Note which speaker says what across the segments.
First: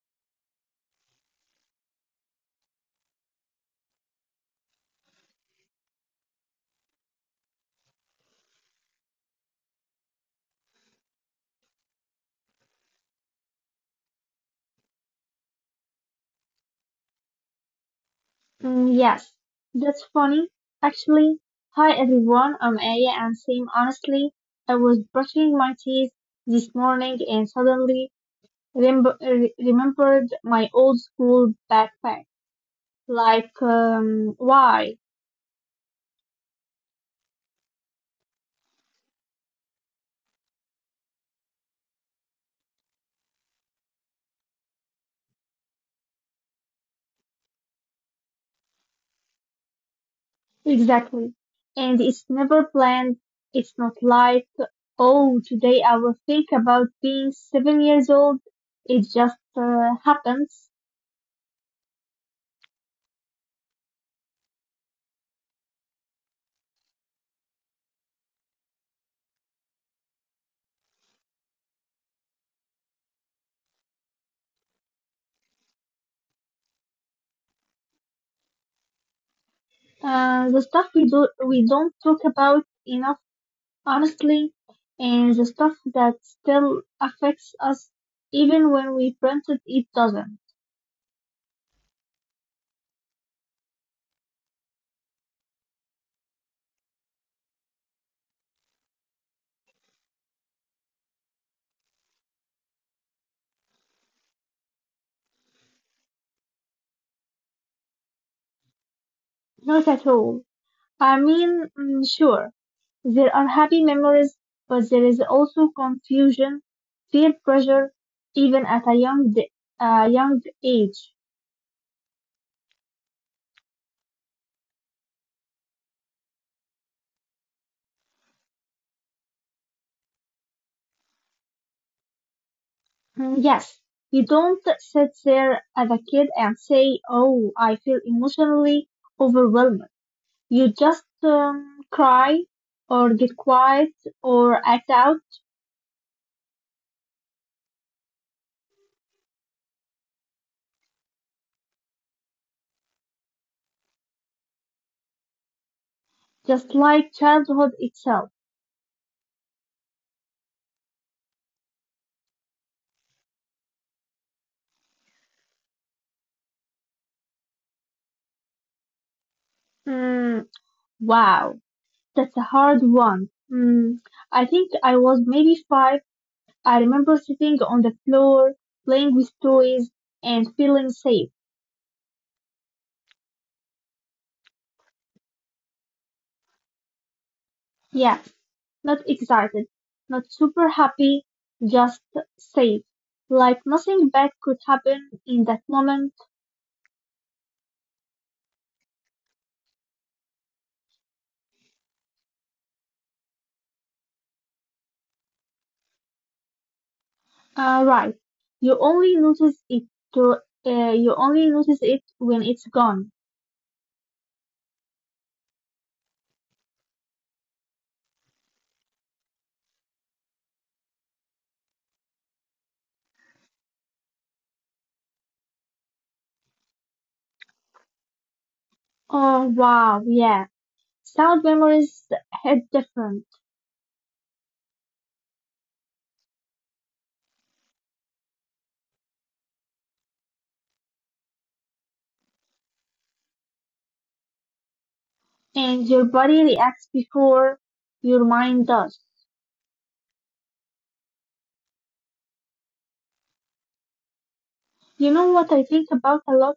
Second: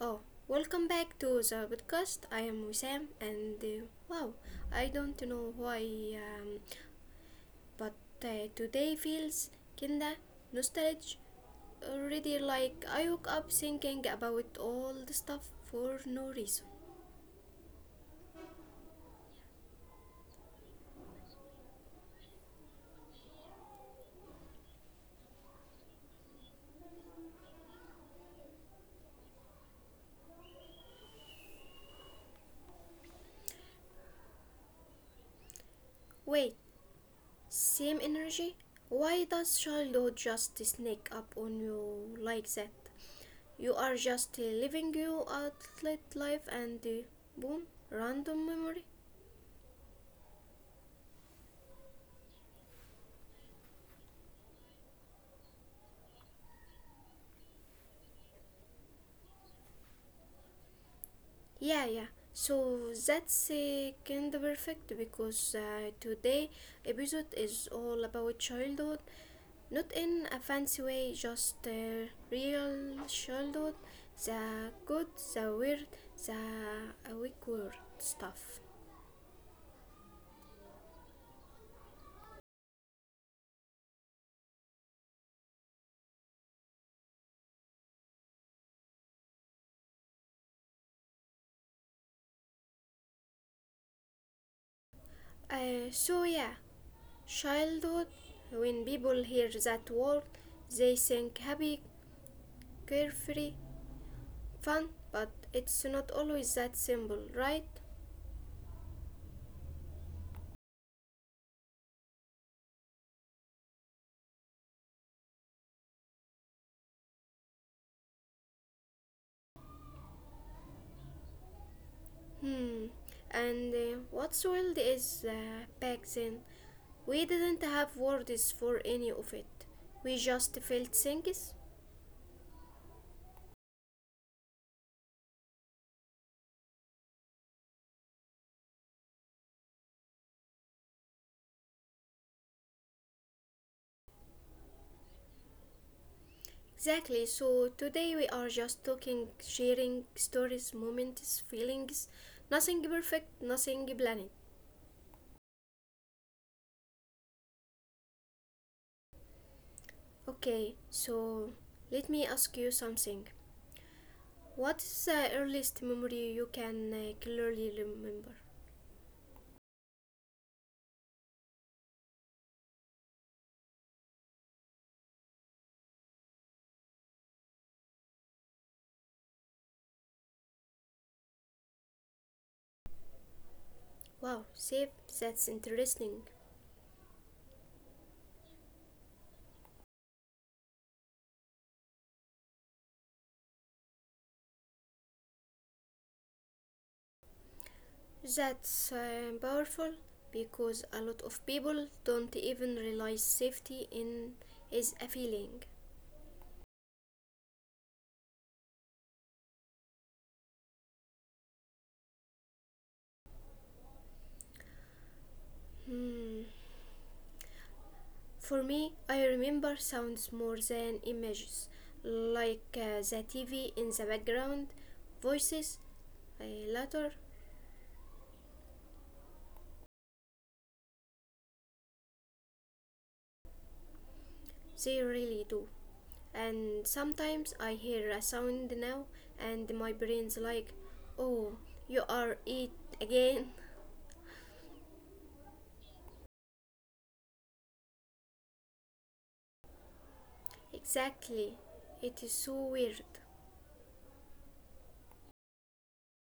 Speaker 1: Oh, welcome back to the podcast. I am Wissam and wow, I don't know why, um, but today feels kinda nostalgic already. Like I woke up thinking about all the stuff for no reason.
Speaker 2: Yes, that's funny. Actually, hi everyone, I'm Aya and Sam. Honestly, I was brushing my teeth this morning and suddenly remembered my old school backpack. Like, why?
Speaker 1: Wait, same energy? Why does childhood just sneak up on you like that? You are just living your outlet life and boom, random memory.
Speaker 2: Exactly. And it's never planned. It's not like, oh, today I will think about being 7 years old. It just happens.
Speaker 1: Yeah, yeah. So that's kind of perfect because today episode is all about childhood, not in a fancy way, just real childhood, the good, the weird, the awkward stuff.
Speaker 2: The stuff we do, we don't talk about enough. Honestly, and the stuff that still affects us even when we printed it doesn't.
Speaker 1: So yeah, childhood. When people hear that word, they think happy, carefree, fun, but it's not always that simple, right?
Speaker 2: Not at all. I mean, sure, there are happy memories, but there is also confusion, peer pressure, even at a a young age.
Speaker 1: Hmm. And what's wild is back then we didn't have words for any of it. We just felt things.
Speaker 2: Yes, you don't sit there as a kid and say, oh, I feel emotionally overwhelmed. You just cry or get quiet or act out
Speaker 1: Exactly. So today we are just talking, sharing stories, moments, feelings. Nothing perfect, nothing planned.
Speaker 2: just like childhood itself.
Speaker 1: Okay. So let me ask you something. What is the earliest memory you can clearly remember?
Speaker 2: Mm, Wow, that's a hard one. I think I was maybe five. I remember sitting on the floor, playing with toys, and feeling safe.
Speaker 1: Wow, save, that's interesting.
Speaker 2: Yeah, not excited, not super happy, just safe. Like nothing bad could happen in that moment.
Speaker 1: That's powerful because a lot of people don't even realize safety in is a feeling.
Speaker 2: Right. You only notice it to, you only notice it when it's gone.
Speaker 1: Hmm. For me, I remember sounds more than images, like the TV in the background, voices. Uh, later,
Speaker 2: Oh wow, yeah. Sound memories hit different,
Speaker 1: they really do. And sometimes I hear a sound now, and my brain's like, "Oh, you are it again."
Speaker 2: and your body reacts before your mind does.
Speaker 1: Exactly. It is so weird.
Speaker 2: You know what I think about a lot?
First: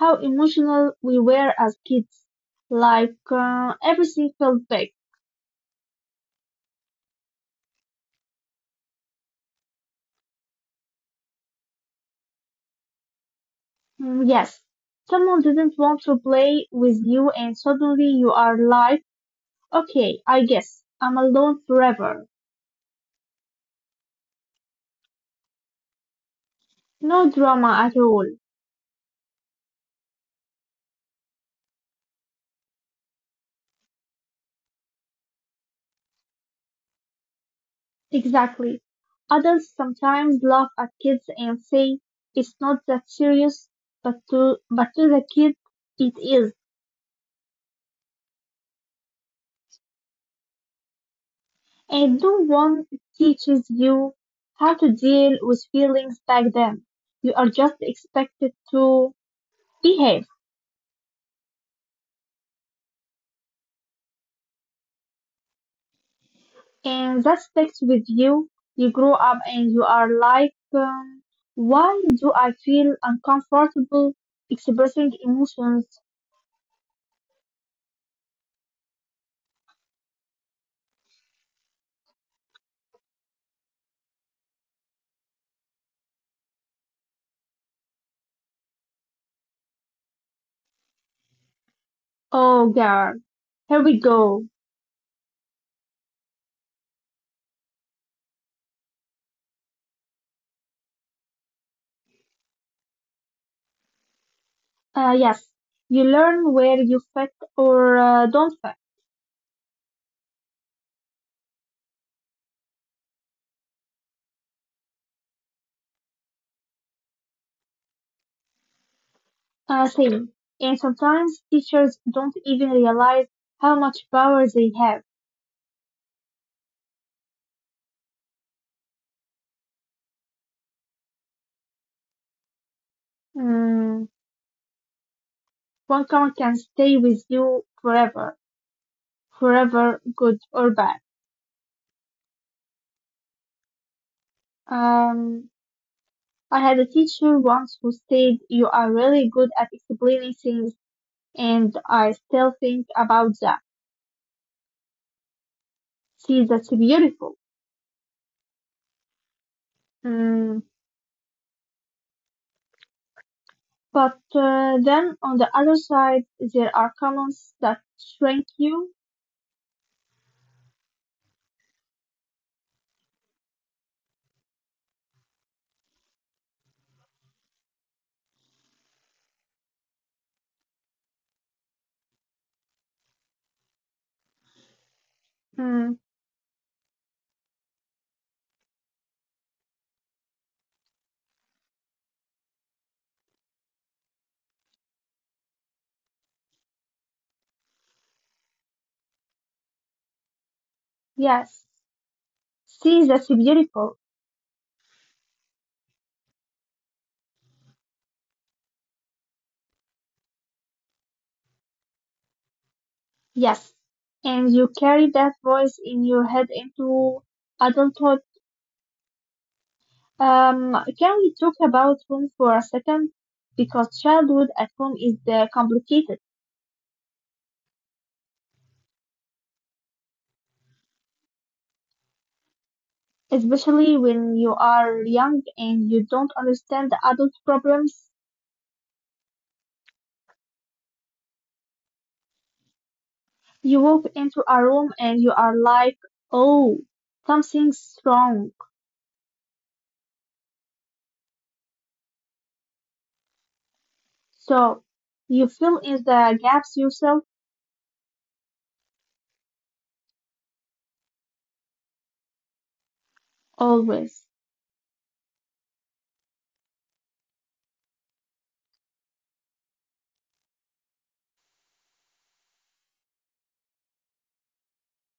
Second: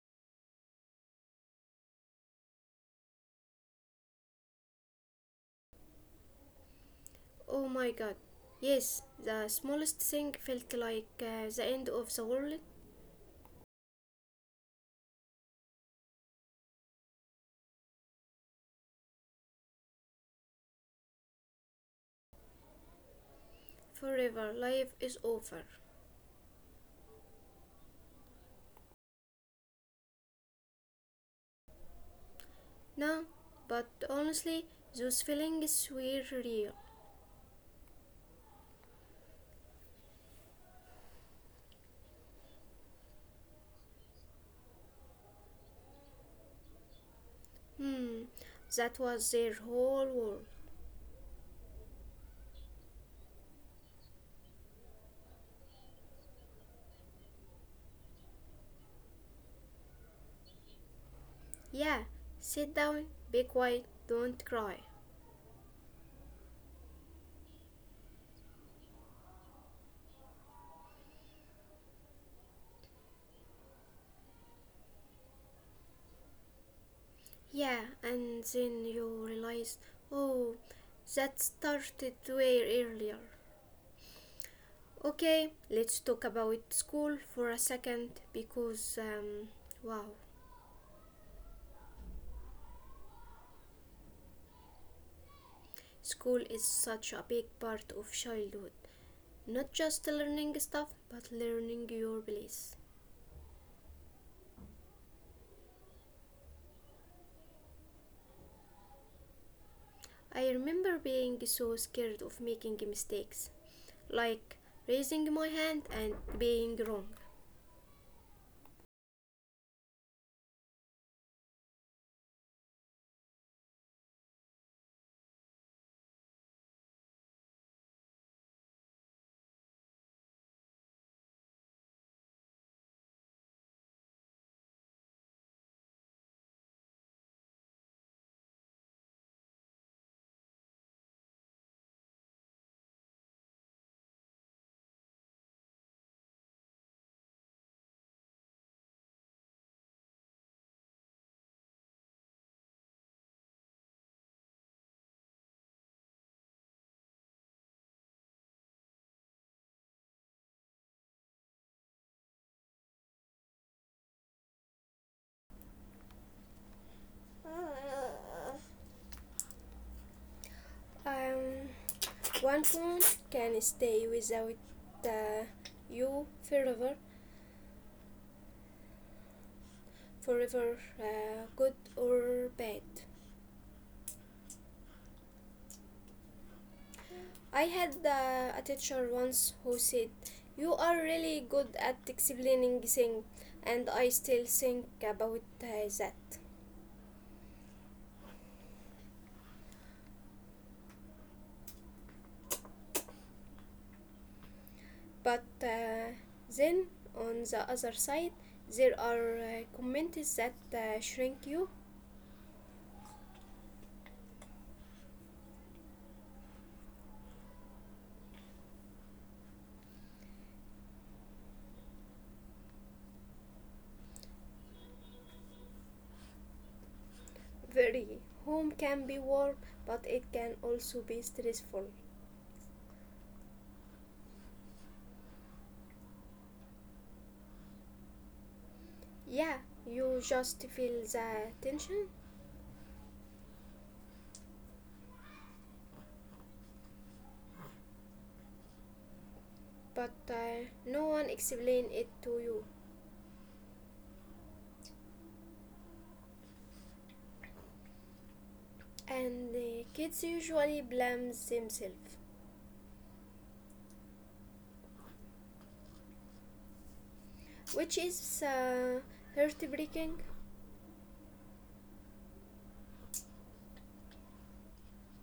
Speaker 2: How emotional we were as kids. Like, everything felt big.
Speaker 1: Oh my god. Yes, the smallest thing felt like the end of the world
Speaker 2: Yes, someone didn't want to play with you, and suddenly you are like, okay, I guess I'm alone forever.
Speaker 1: forever. Life is over.
Speaker 2: No drama at all.
Speaker 1: No, but honestly, those feelings were real.
Speaker 2: Exactly. Adults sometimes laugh at kids and say it's not that serious, but to the kid it is.
Speaker 1: Hmm, that was their whole world.
Speaker 2: And no one teaches you how to deal with feelings back then. You are just expected to behave,
Speaker 1: Yeah, sit down, be quiet, don't cry.
Speaker 2: and that sticks with you. You grow up and you are like, why do I feel uncomfortable expressing emotions?
Speaker 1: Yeah, and then you realize, oh, that started way earlier. Okay, let's talk about school for a second because, wow.
Speaker 2: Oh, girl, here we go.
Speaker 1: School is such a big part of childhood, not just learning stuff, but learning your place.
Speaker 2: Yes, you learn where you fit or don't fit.
Speaker 1: I remember being so scared of making mistakes, like raising my hand and being wrong.
Speaker 2: Same. And sometimes teachers don't even realize how much power they have. Mm, one comment can stay with you forever, forever, good or bad. Um, I had a teacher once who said, you are really good at explaining things, and I still think about that. See, that's beautiful. Mm, But then on the other side, there are comments that shrink you.
Speaker 1: Um, one phone can stay without uh, you forever, forever good or bad.
Speaker 2: Hmm,
Speaker 1: I had a teacher once who said, you are really good at explaining things, and I still think about that.
Speaker 2: yes. See, that's beautiful.
Speaker 1: But then, on the other side, there are comments that shrink you.
Speaker 2: Yes. And you carry that voice in your head into adulthood. Can we talk about home for a second? Because childhood at home is complicated,
Speaker 1: Very. Home can be warm, but it can also be stressful.
Speaker 2: especially when you are young and you don't understand the adult problems.
Speaker 1: Yeah, you just feel the tension,
Speaker 2: You walk into a room and you are like, oh, something's wrong.
Speaker 1: but no one explains it to you.
Speaker 2: So, you fill in the gaps yourself
Speaker 1: And the kids usually blame themselves,
Speaker 2: always.
Speaker 1: which is heartbreaking.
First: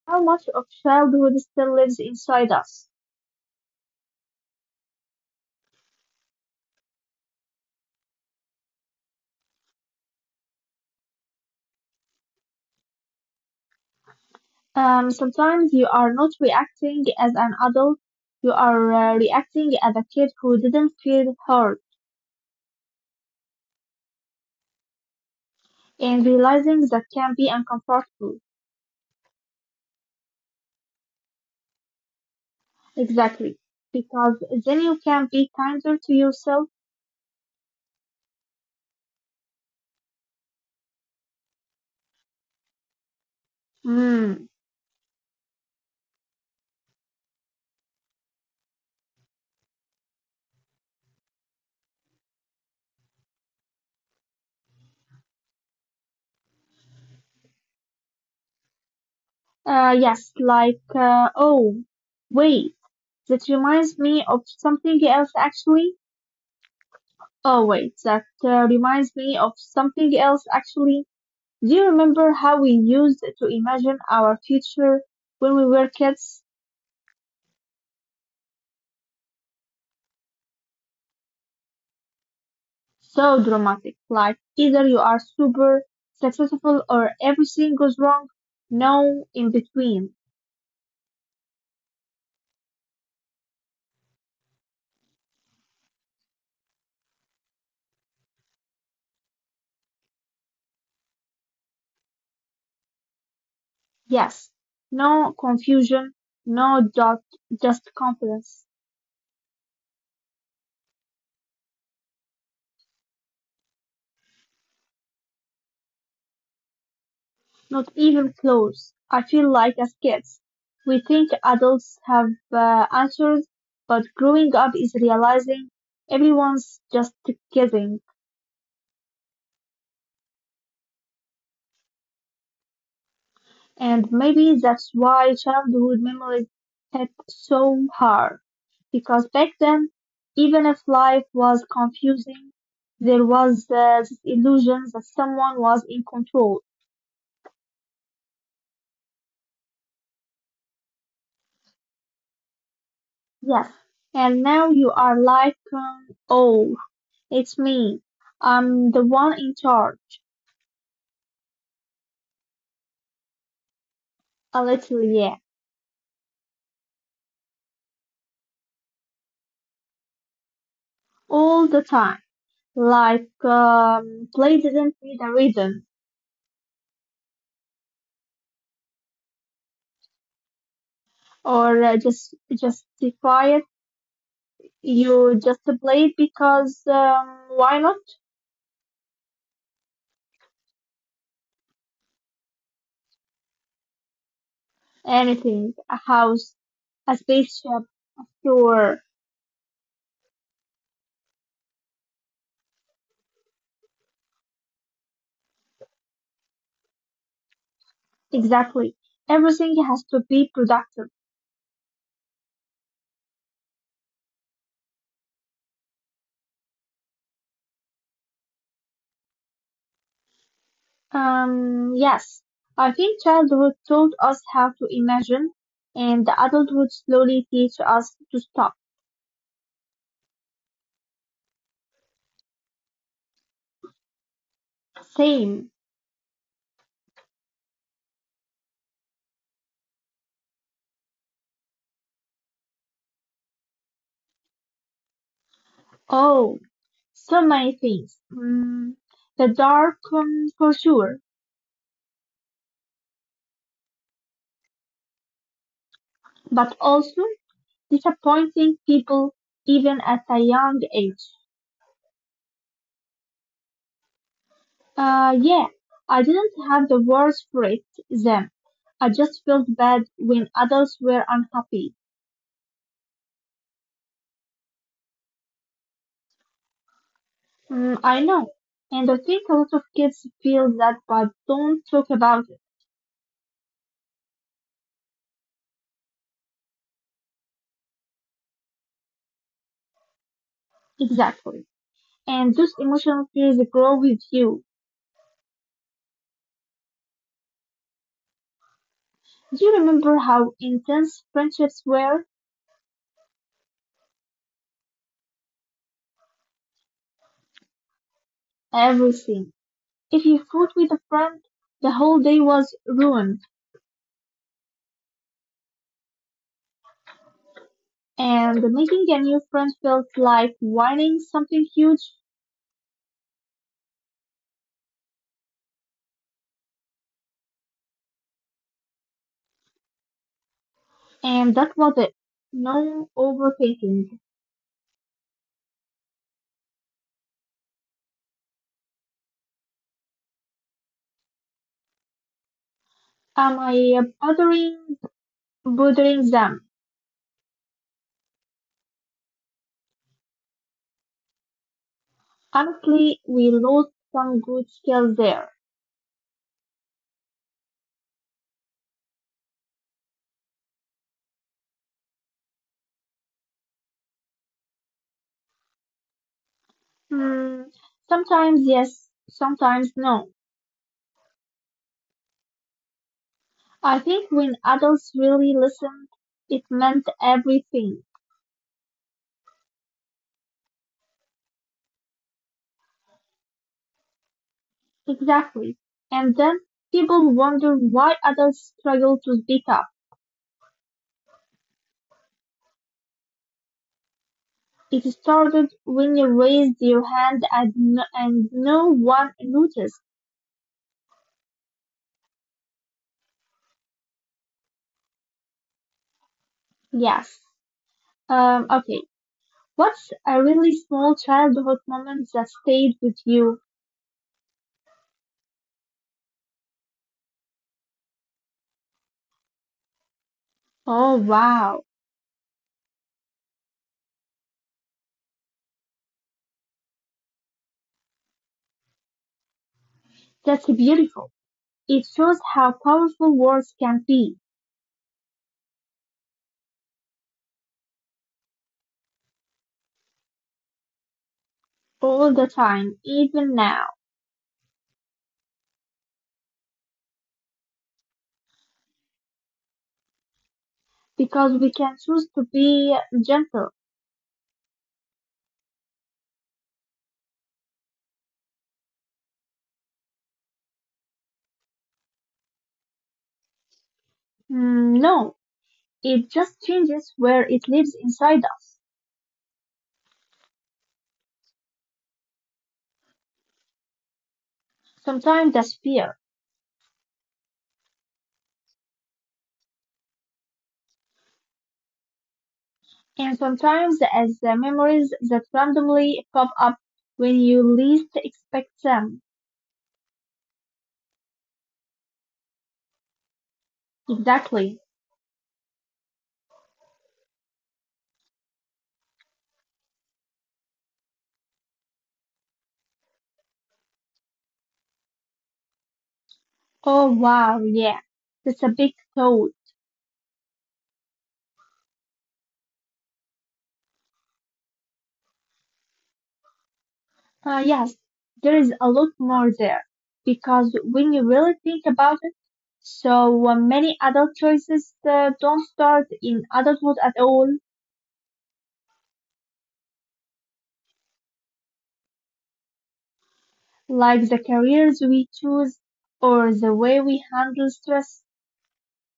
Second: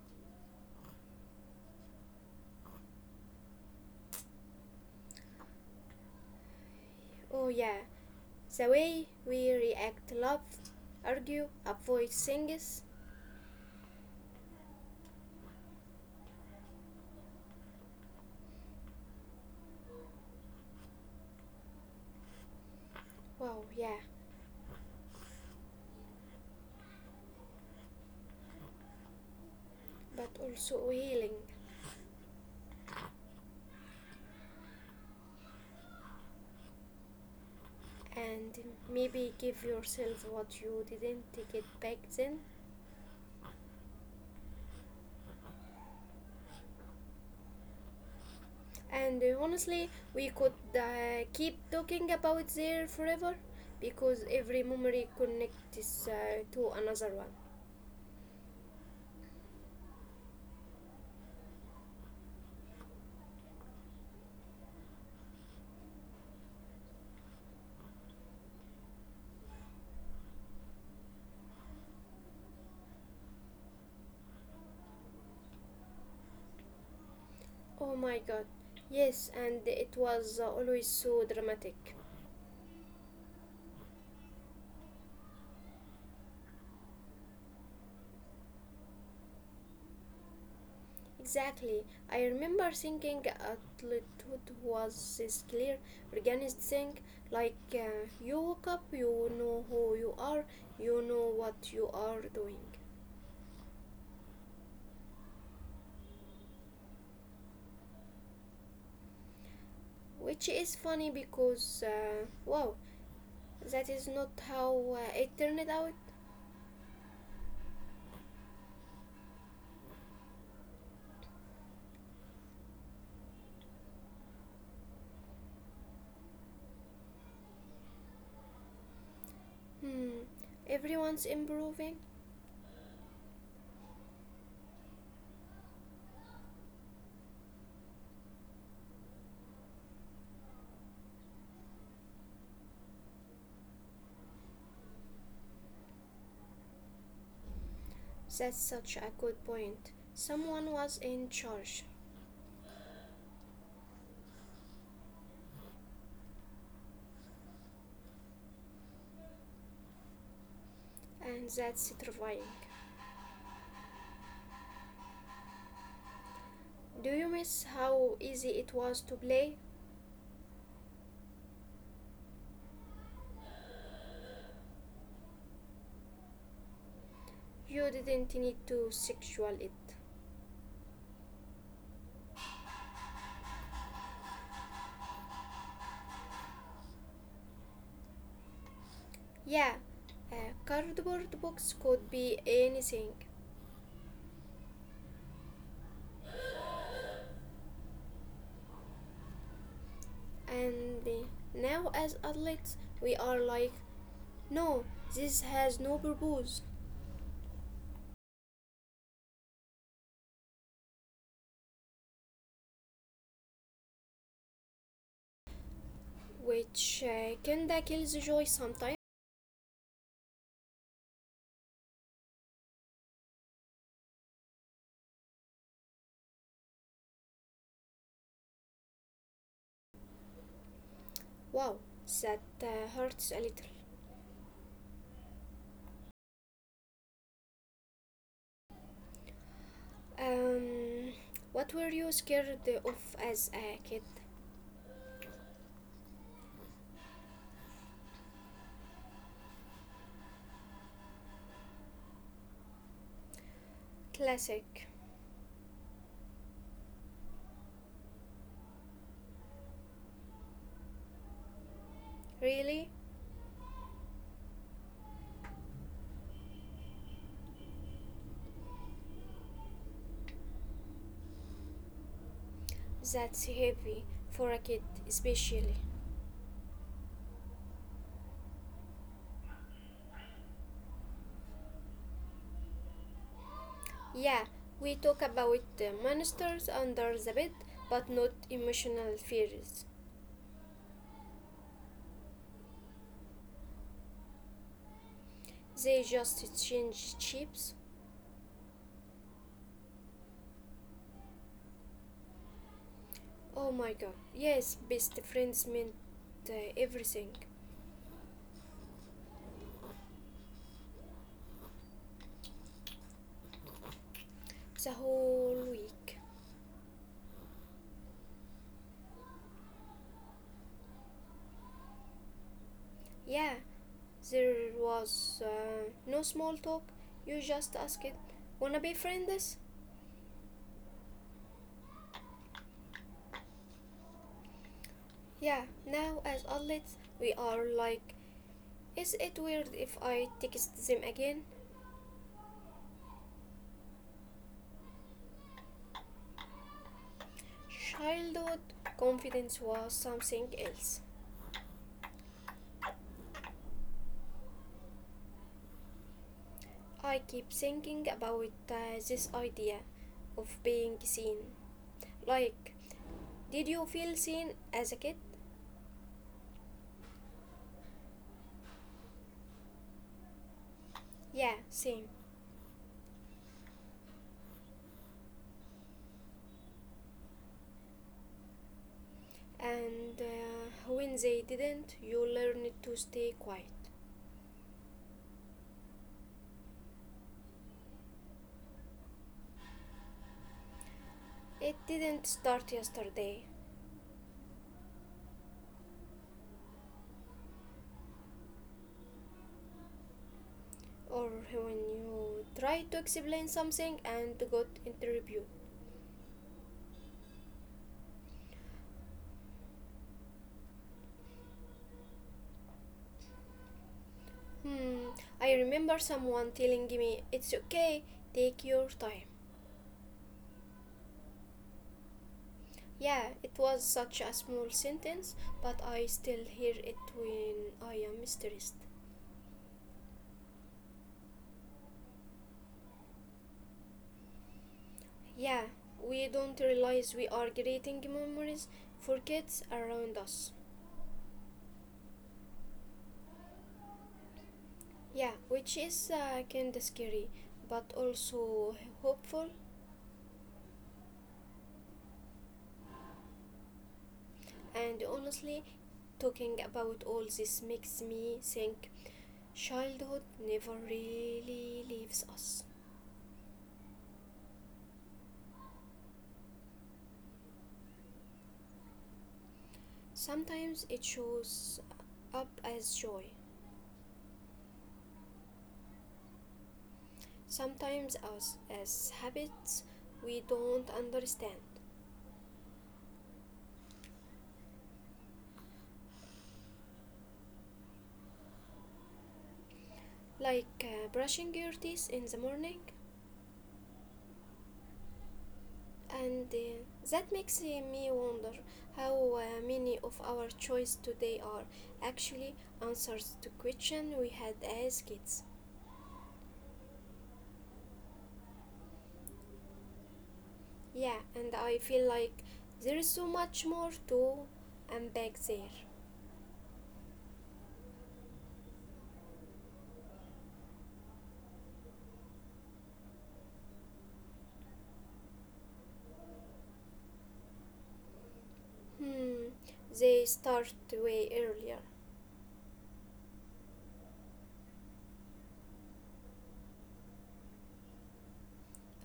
Speaker 2: How much of childhood still lives inside us?
Speaker 1: Oh yeah, the way we react, love, argue, avoid things.
Speaker 2: Sometimes you are not reacting as an adult, you are reacting as a kid who didn't feel heard,
Speaker 1: Wow, yeah,
Speaker 2: and realizing that can be uncomfortable.
Speaker 1: but also healing,
Speaker 2: Exactly. Because then you can be kinder to yourself.
Speaker 1: and maybe give yourself what you didn't get back then.
Speaker 2: Mm.
Speaker 1: And honestly, we could keep talking about there forever because every memory connects to another one.
Speaker 2: Yes, like, oh, wait, that reminds me of something else actually. Oh, wait, that reminds me of something else actually. Do you remember how we used to imagine our future when we were kids?
Speaker 1: Oh my god. Yes, and it was always so dramatic.
Speaker 2: So dramatic, like either you are super successful or everything goes wrong. No in between.
Speaker 1: Exactly. I remember thinking adulthood was this clear, organized thing. Like you woke up, you know who you are, you know what you are doing.
Speaker 2: Yes. No confusion. No doubt, just confidence.
Speaker 1: Which is funny because, wow, that is not how it turned out.
Speaker 2: Not even close. I feel like as kids, we think adults have answers, but growing up is realizing everyone's just guessing.
Speaker 1: Hmm, everyone's improving.
Speaker 2: And maybe that's why childhood memories hit so hard. Because back then, even if life was confusing, there was this illusion that someone was in control.
Speaker 1: That's such a good point. Someone was in charge.
Speaker 2: Yes. And now you are like, oh, it's me. I'm the one in charge.
Speaker 1: And that's terrifying.
Speaker 2: A little, yeah.
Speaker 1: Do you miss how easy it was to play?
Speaker 2: All the time. Like, play didn't need a reason
Speaker 1: You didn't need to sexual it.
Speaker 2: or just justify it. You just play it because, why not?
Speaker 1: Yeah, a cardboard box could be anything.
Speaker 2: Anything. A house, a spaceship, a store.
Speaker 1: And now, as adults, we are like, no, this has no purpose,
Speaker 2: Exactly. Everything has to be productive.
Speaker 1: which kinda kills the joy sometimes.
Speaker 2: Yes. I think childhood taught us how to imagine and adulthood slowly teaches us to stop.
Speaker 1: Wow, that hurts a little.
Speaker 2: Same.
Speaker 1: Um, what were you scared of as a kid?
Speaker 2: Oh, so many things. The dark, for sure,
Speaker 1: Classic.
Speaker 2: but also disappointing people even at a young age.
Speaker 1: Really?
Speaker 2: Yeah, I didn't have the words for it then. I just felt bad when others were unhappy.
Speaker 1: That's heavy for a kid, especially.
Speaker 2: I know, and I think a lot of kids feel that but don't talk about
Speaker 1: Yeah, we talk about the monsters under the bed, but not emotional fears.
Speaker 2: it. Exactly. And those emotional fears grow with you.
Speaker 1: They just change chips.
Speaker 2: Do you remember how intense friendships were?
Speaker 1: Oh my god. Yes, best friends meant everything.
Speaker 2: Everything. If you fought with a friend, the whole day was ruined,
Speaker 1: The whole week.
Speaker 2: and making a new friend felt like winning something huge,
Speaker 1: Yeah, there was no small talk. You just asked, wanna be friends?
Speaker 2: and that was it. No overthinking.
Speaker 1: Yeah, now as adults, we are like, is it weird if I text them again?
Speaker 2: Am I bothering them?
Speaker 1: Childhood confidence was something else.
Speaker 2: Honestly, we lost some good skills there.
Speaker 1: I keep thinking about this idea of being seen. Like, did you feel seen as a kid?
Speaker 2: Hmm, sometimes yes, sometimes no.
Speaker 1: Yeah, same.
Speaker 2: I think when adults really listened, it meant everything.
Speaker 1: And when they didn't, you learned to stay quiet.
Speaker 2: Exactly. And then people wonder why others struggle to speak up.
Speaker 1: It didn't start yesterday,
Speaker 2: It started when you raised your hand and no one noticed.
Speaker 1: or when you tried to explain something and got interrupted.
Speaker 2: Yes. Okay. What's a really small childhood moment that stayed with you?
Speaker 1: Hmm, I remember someone telling me it's okay, take your time.
Speaker 2: Oh, wow.
Speaker 1: Yeah, it was such a small sentence, but I still hear it when I am stressed.
Speaker 2: That's beautiful. It shows how powerful words can be
Speaker 1: Yeah, we don't realize we are creating memories for kids around us.
Speaker 2: all the time, even now,
Speaker 1: Yeah, which is kind of scary, but also hopeful.
Speaker 2: because we can choose to be gentle.
Speaker 1: And honestly, talking about all this makes me think childhood never really leaves us.
Speaker 2: Mm, no, it just changes where it lives inside us.
Speaker 1: Sometimes it shows up as joy,
Speaker 2: Sometimes as fear,
Speaker 1: sometimes as habits we don't understand,
Speaker 2: and sometimes as the memories that randomly pop up when you least expect them.
Speaker 1: like brushing your teeth in the morning.
Speaker 2: Exactly.
Speaker 1: And that makes me wonder how many of our choices today are actually answers to questions we had as kids.
Speaker 2: Oh wow, yeah. That's a big thought.
Speaker 1: Yeah, and I feel like there is so much more to unpack there.
Speaker 2: Ah yes, there is a lot more there. Because when you really think about it, so many adult choices don't start in adulthood at all,
Speaker 1: Hmm, they start way earlier,
Speaker 2: like the careers we choose or the way we handle stress.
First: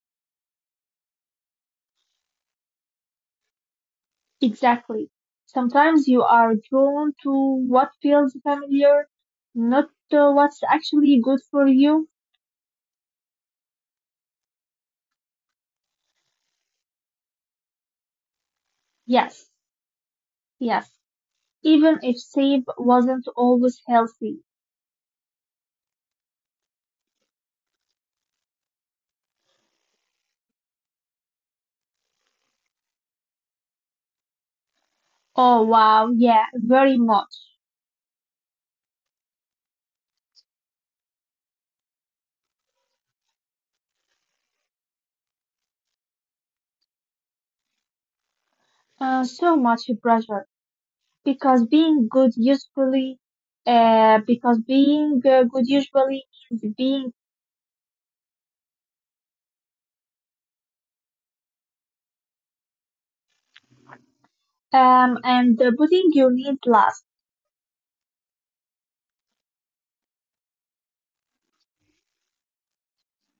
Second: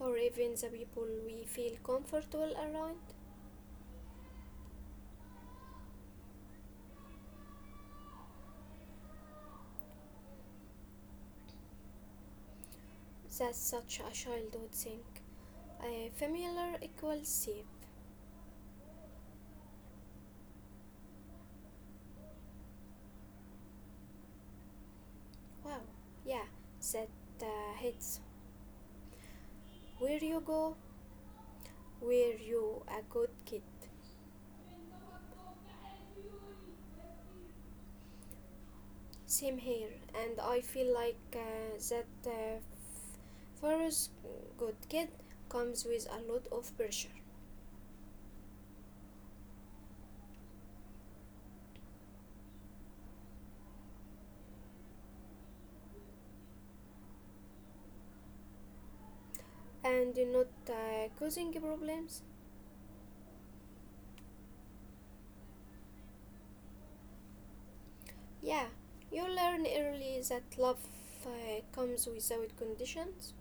Speaker 1: or even the people we feel comfortable around.
Speaker 2: Exactly. Sometimes you are drawn to what feels familiar, not to what's actually good for you.
Speaker 1: That's such a child would think, uh, familiar equals safe.
Speaker 2: Yes, yes. Even if Save wasn't always healthy.
Speaker 1: Wow, yeah, that hits. Where you go, where you a good kid.
Speaker 2: Oh, wow, yeah, very much.
Speaker 1: Same here, and I feel like that first good kid comes with a lot of pressure
Speaker 2: So much pressure. Because being good usually, because being good usually is being,
Speaker 1: and not causing problems.
Speaker 2: and putting your needs last,
Speaker 1: Yeah, you learn early that love comes without conditions.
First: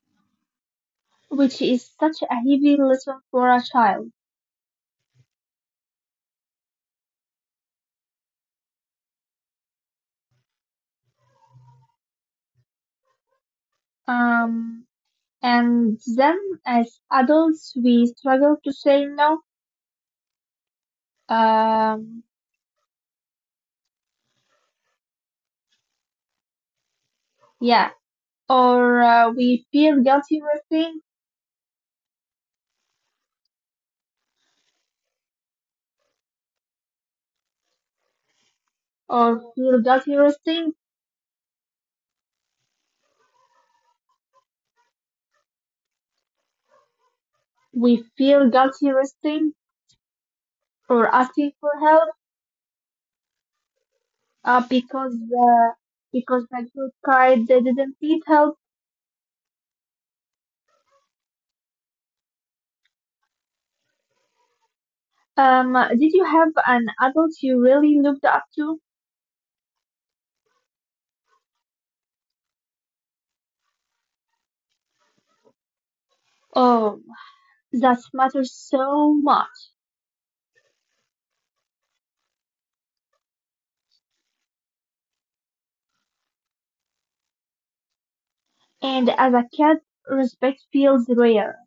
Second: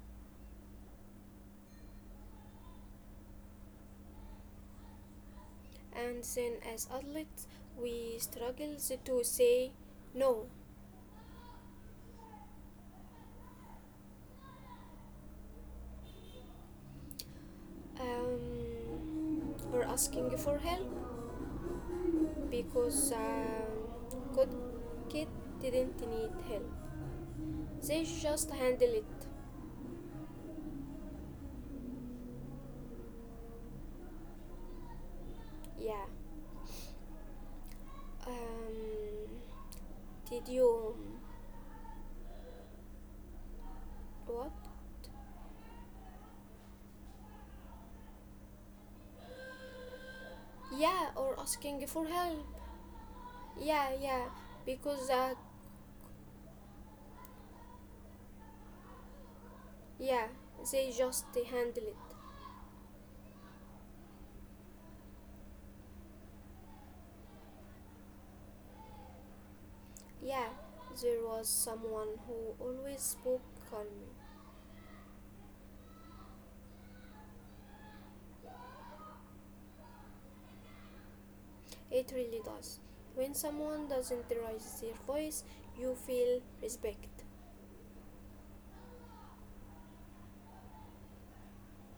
Speaker 2: which is such a heavy lesson for a child.
Speaker 1: And then as adults we struggle to say no,
Speaker 2: Um, And then as adults, we struggle to say no.
Speaker 1: or asking for help
Speaker 2: Um,
Speaker 1: because good kid didn't need help,
Speaker 2: yeah.
Speaker 1: they just handle
Speaker 2: Or
Speaker 1: it.
Speaker 2: uh, we feel guilty resting,
Speaker 1: Yeah. um,
Speaker 2: or feel guilty
Speaker 1: did
Speaker 2: resting.
Speaker 1: you what
Speaker 2: We feel guilty resting
Speaker 1: Yeah, or
Speaker 2: or
Speaker 1: asking for
Speaker 2: asking for
Speaker 1: help.
Speaker 2: help
Speaker 1: Yeah. Because
Speaker 2: uh, because uh, because my good guide they didn't need help.
Speaker 1: yeah, they just handle it.
Speaker 2: Did you have an adult you really looked up to?
Speaker 1: Yeah, there was someone who always spoke calmly.
Speaker 2: Oh, that matters so much.
Speaker 1: It really does. When someone doesn't raise their voice, you feel respect.
Speaker 2: And as a kid, respect feels rare.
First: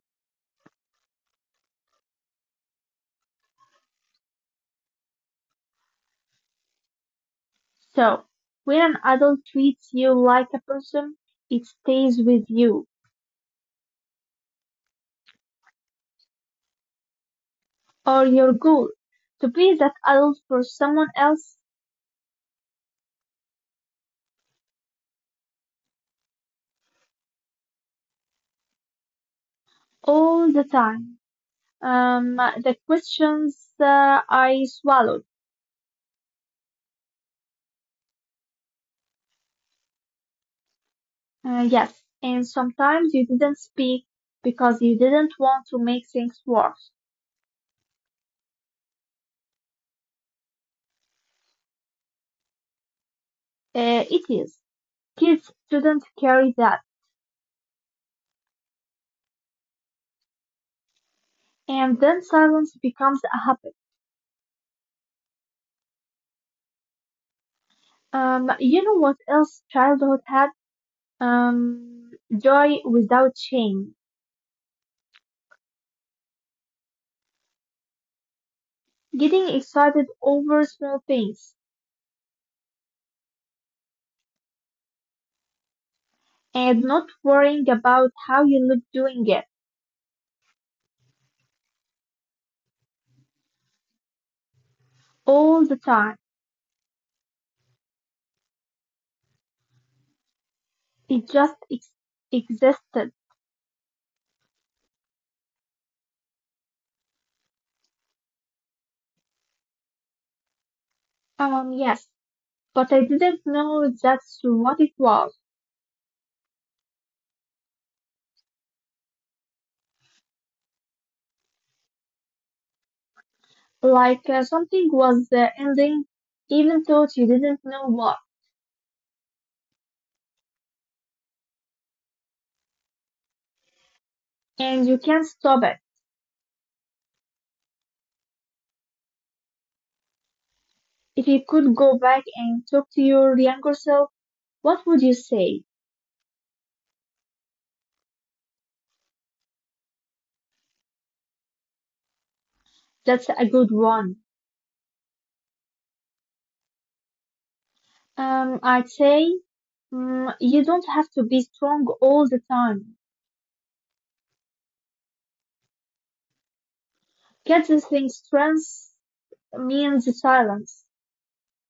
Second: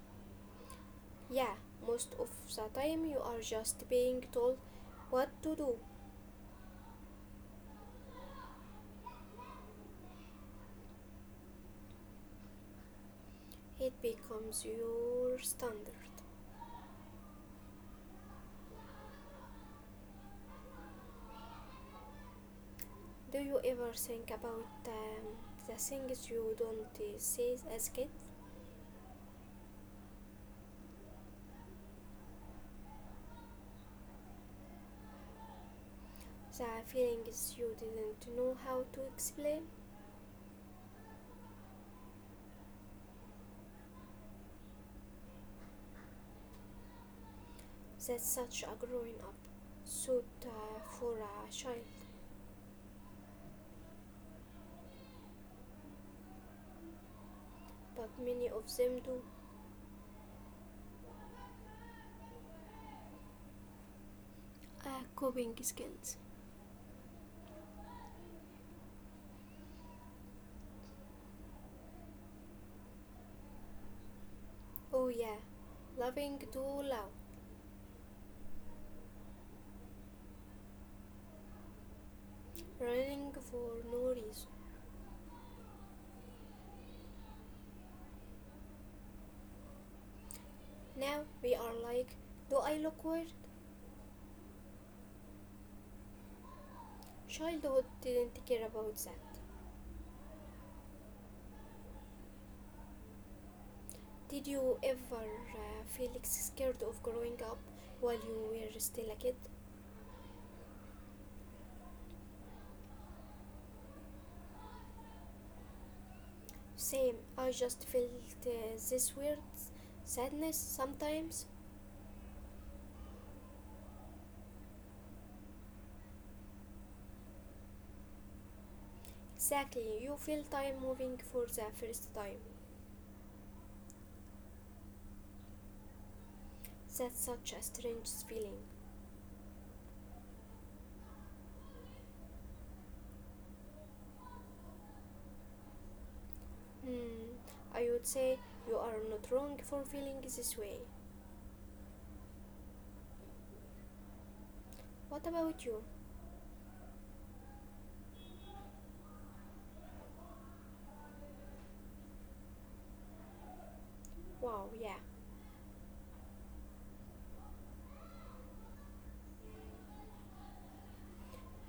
Speaker 1: Yeah, most of the time you are just being told what to do.
Speaker 2: So, when an adult treats you like a person, it stays with you.
Speaker 1: It becomes your standard.
Speaker 2: Or your goal to be that adult for someone else
Speaker 1: Do you ever think about the things you don't say as kids?
Speaker 2: all the time. The questions I swallowed.
Speaker 1: The feelings you didn't know how to explain?
Speaker 2: Yes, and sometimes you didn't speak because you didn't want to make things worse.
Speaker 1: That such a growing up suit for a child,
Speaker 2: It is. Kids shouldn't carry that.
Speaker 1: but many of them do.
Speaker 2: And then silence becomes a habit.
Speaker 1: Coping skills.
Speaker 2: You know what else childhood has? um, joy without shame,
Speaker 1: Oh, yeah, loving too loud,
Speaker 2: getting excited over small things,
Speaker 1: running for no reason.
Speaker 2: and not worrying about how you look doing it
Speaker 1: Now we are like, do I look weird?
Speaker 2: all the time.
Speaker 1: Childhood didn't care about that.
Speaker 2: It just existed.
Speaker 1: Did you ever feel scared of growing up while you were still a kid?
Speaker 2: Yes, but I didn't know that's what it was.
Speaker 1: Same, I just felt this weird sadness sometimes.
Speaker 2: Like something was ending, even though you didn't know what,
Speaker 1: Exactly, you feel time moving for the first time.
Speaker 2: and you can't stop it.
Speaker 1: That's such a strange feeling.
Speaker 2: If you could go back and talk to your younger self, what would you say?
Speaker 1: Hmm, I would say you are not wrong for feeling this way.
Speaker 2: That's a good one.
Speaker 1: What about you?
Speaker 2: I'd say you don't have to be strong all the time.
Speaker 1: Wow, yeah.
Speaker 2: Kids think strength means silence.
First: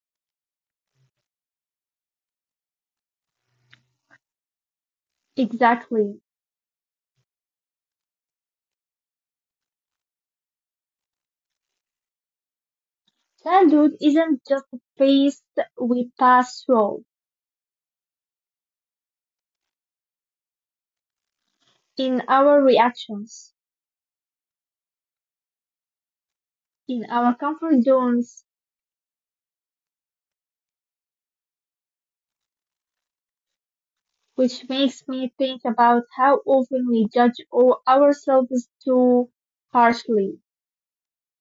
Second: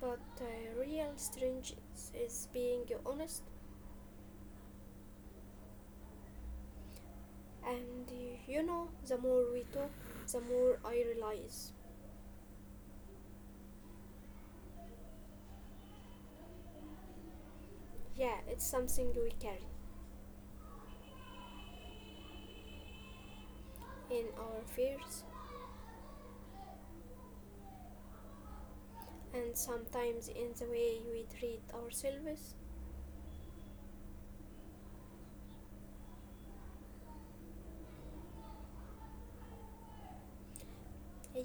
Speaker 1: But real strange is being honest.
Speaker 2: Exactly.
Speaker 1: And you know, the more we talk, the more I realize.
Speaker 2: Childhood isn't just a phase we pass through.
Speaker 1: Yeah, it's something we carry
Speaker 2: In our reactions,
Speaker 1: in our fears
Speaker 2: in our comfort zones,
Speaker 1: and sometimes in the way we treat ourselves.
Speaker 2: which makes me think about how often we judge all ourselves too harshly.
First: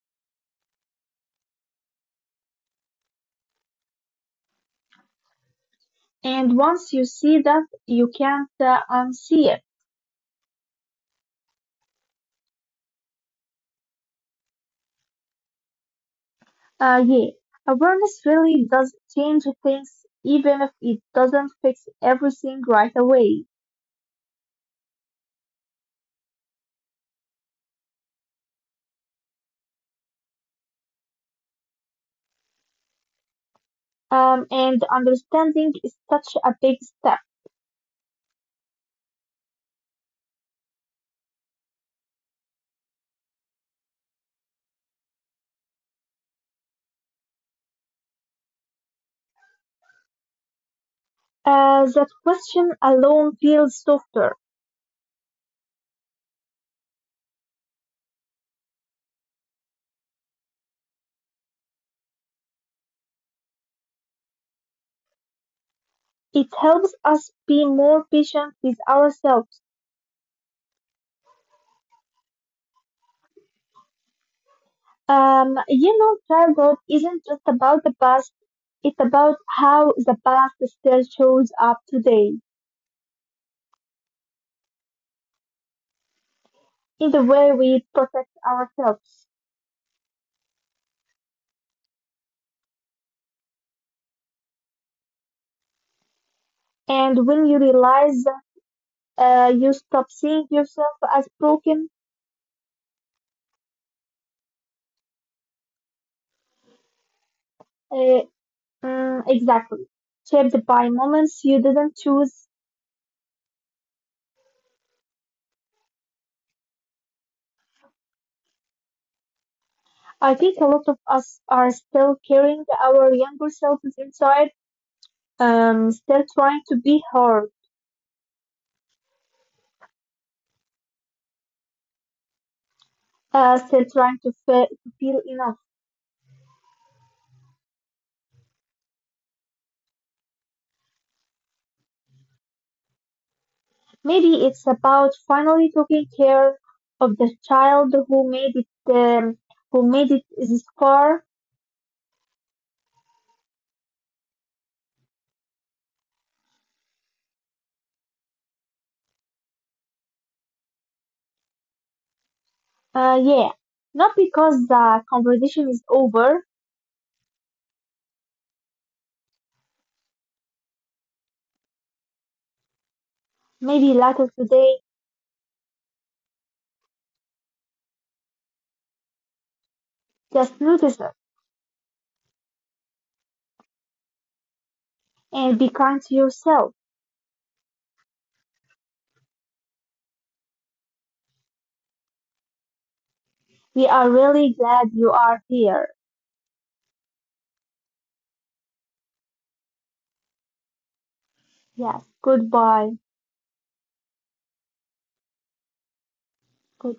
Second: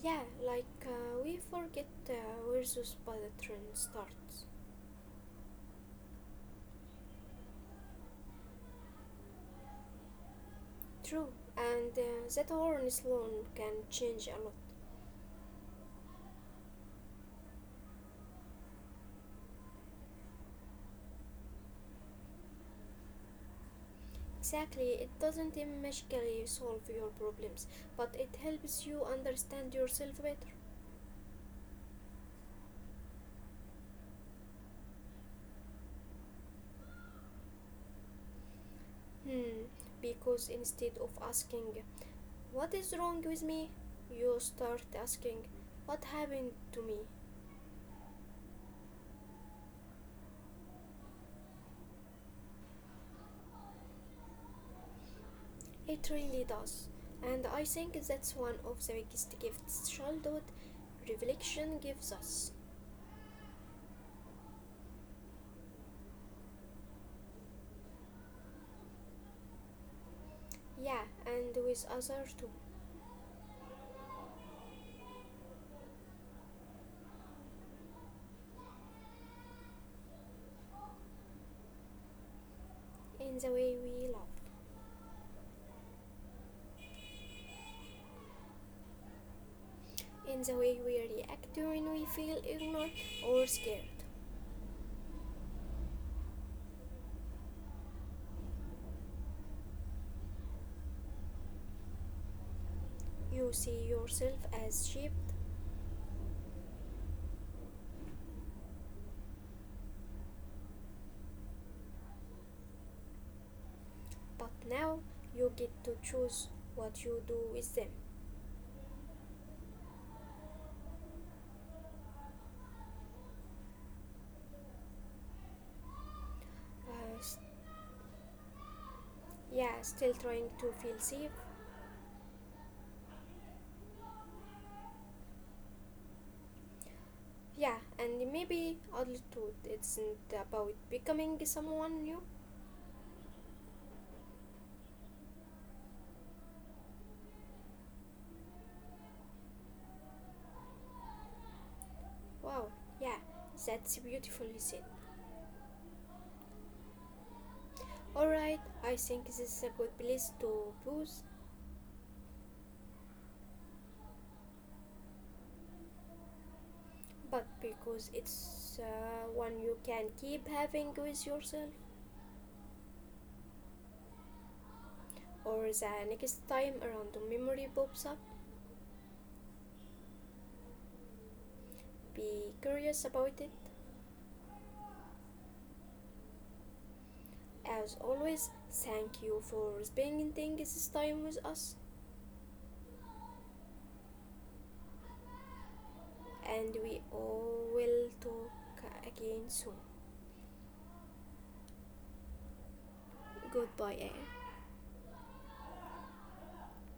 Speaker 1: Yeah, like we forget where this bullet train starts.
Speaker 2: And once you see that, you can't unsee it.
Speaker 1: True, and that awareness alone can change a lot.
Speaker 2: Yeah, awareness really does change things, even if it doesn't fix everything right away.
Speaker 1: Exactly, it doesn't magically solve your problems, but it helps you understand yourself better.
Speaker 2: And understanding is such a big step.
Speaker 1: Hmm, because instead of asking, what is wrong with me? You start asking, what happened to me?
Speaker 2: That question alone feels softer.
Speaker 1: It really does. And I think that's one of the biggest gifts childhood reflection gives us.
Speaker 2: It helps us be more patient with ourselves.
Speaker 1: Yeah, and with others too.
Speaker 2: You know, childhood isn't just about the past, it's about how the past still shows up today
Speaker 1: In the way we love,
Speaker 2: in the way we protect ourselves.
Speaker 1: in the way we react when we feel ignored or scared.
Speaker 2: And when you realize that you stop seeing yourself as broken.
Speaker 1: You see yourself as sheep,
Speaker 2: Uh, exactly. Shaped by moments you didn't choose.
Speaker 1: but now you get to choose what you do with them.
Speaker 2: I think a lot of us are still carrying our younger selves inside, still
Speaker 1: Uh,
Speaker 2: trying
Speaker 1: s-
Speaker 2: to be heard,
Speaker 1: yeah, still trying to feel safe.
Speaker 2: still trying to feel enough.
Speaker 1: Yeah, and maybe adulthood isn't about becoming someone new.
Speaker 2: Maybe it's about finally taking care of the child who made it this far.
Speaker 1: Wow, yeah, that's beautifully said. Alright, I think this is a good place to pause,
Speaker 2: Yeah, not because the conversation is over,
Speaker 1: but because it's one you can keep having with yourself,
Speaker 2: maybe later today
Speaker 1: or the next time a random memory pops up,
Speaker 2: just notice it
Speaker 1: be curious about it.
Speaker 2: and be kind to yourself.
Speaker 1: As always, thank you for spending this time with us,
Speaker 2: We are really glad you are here.
Speaker 1: and we all will talk again soon.
Speaker 2: Yes, goodbye.
Speaker 1: Goodbye, Anne.
Speaker 2: Goodbye.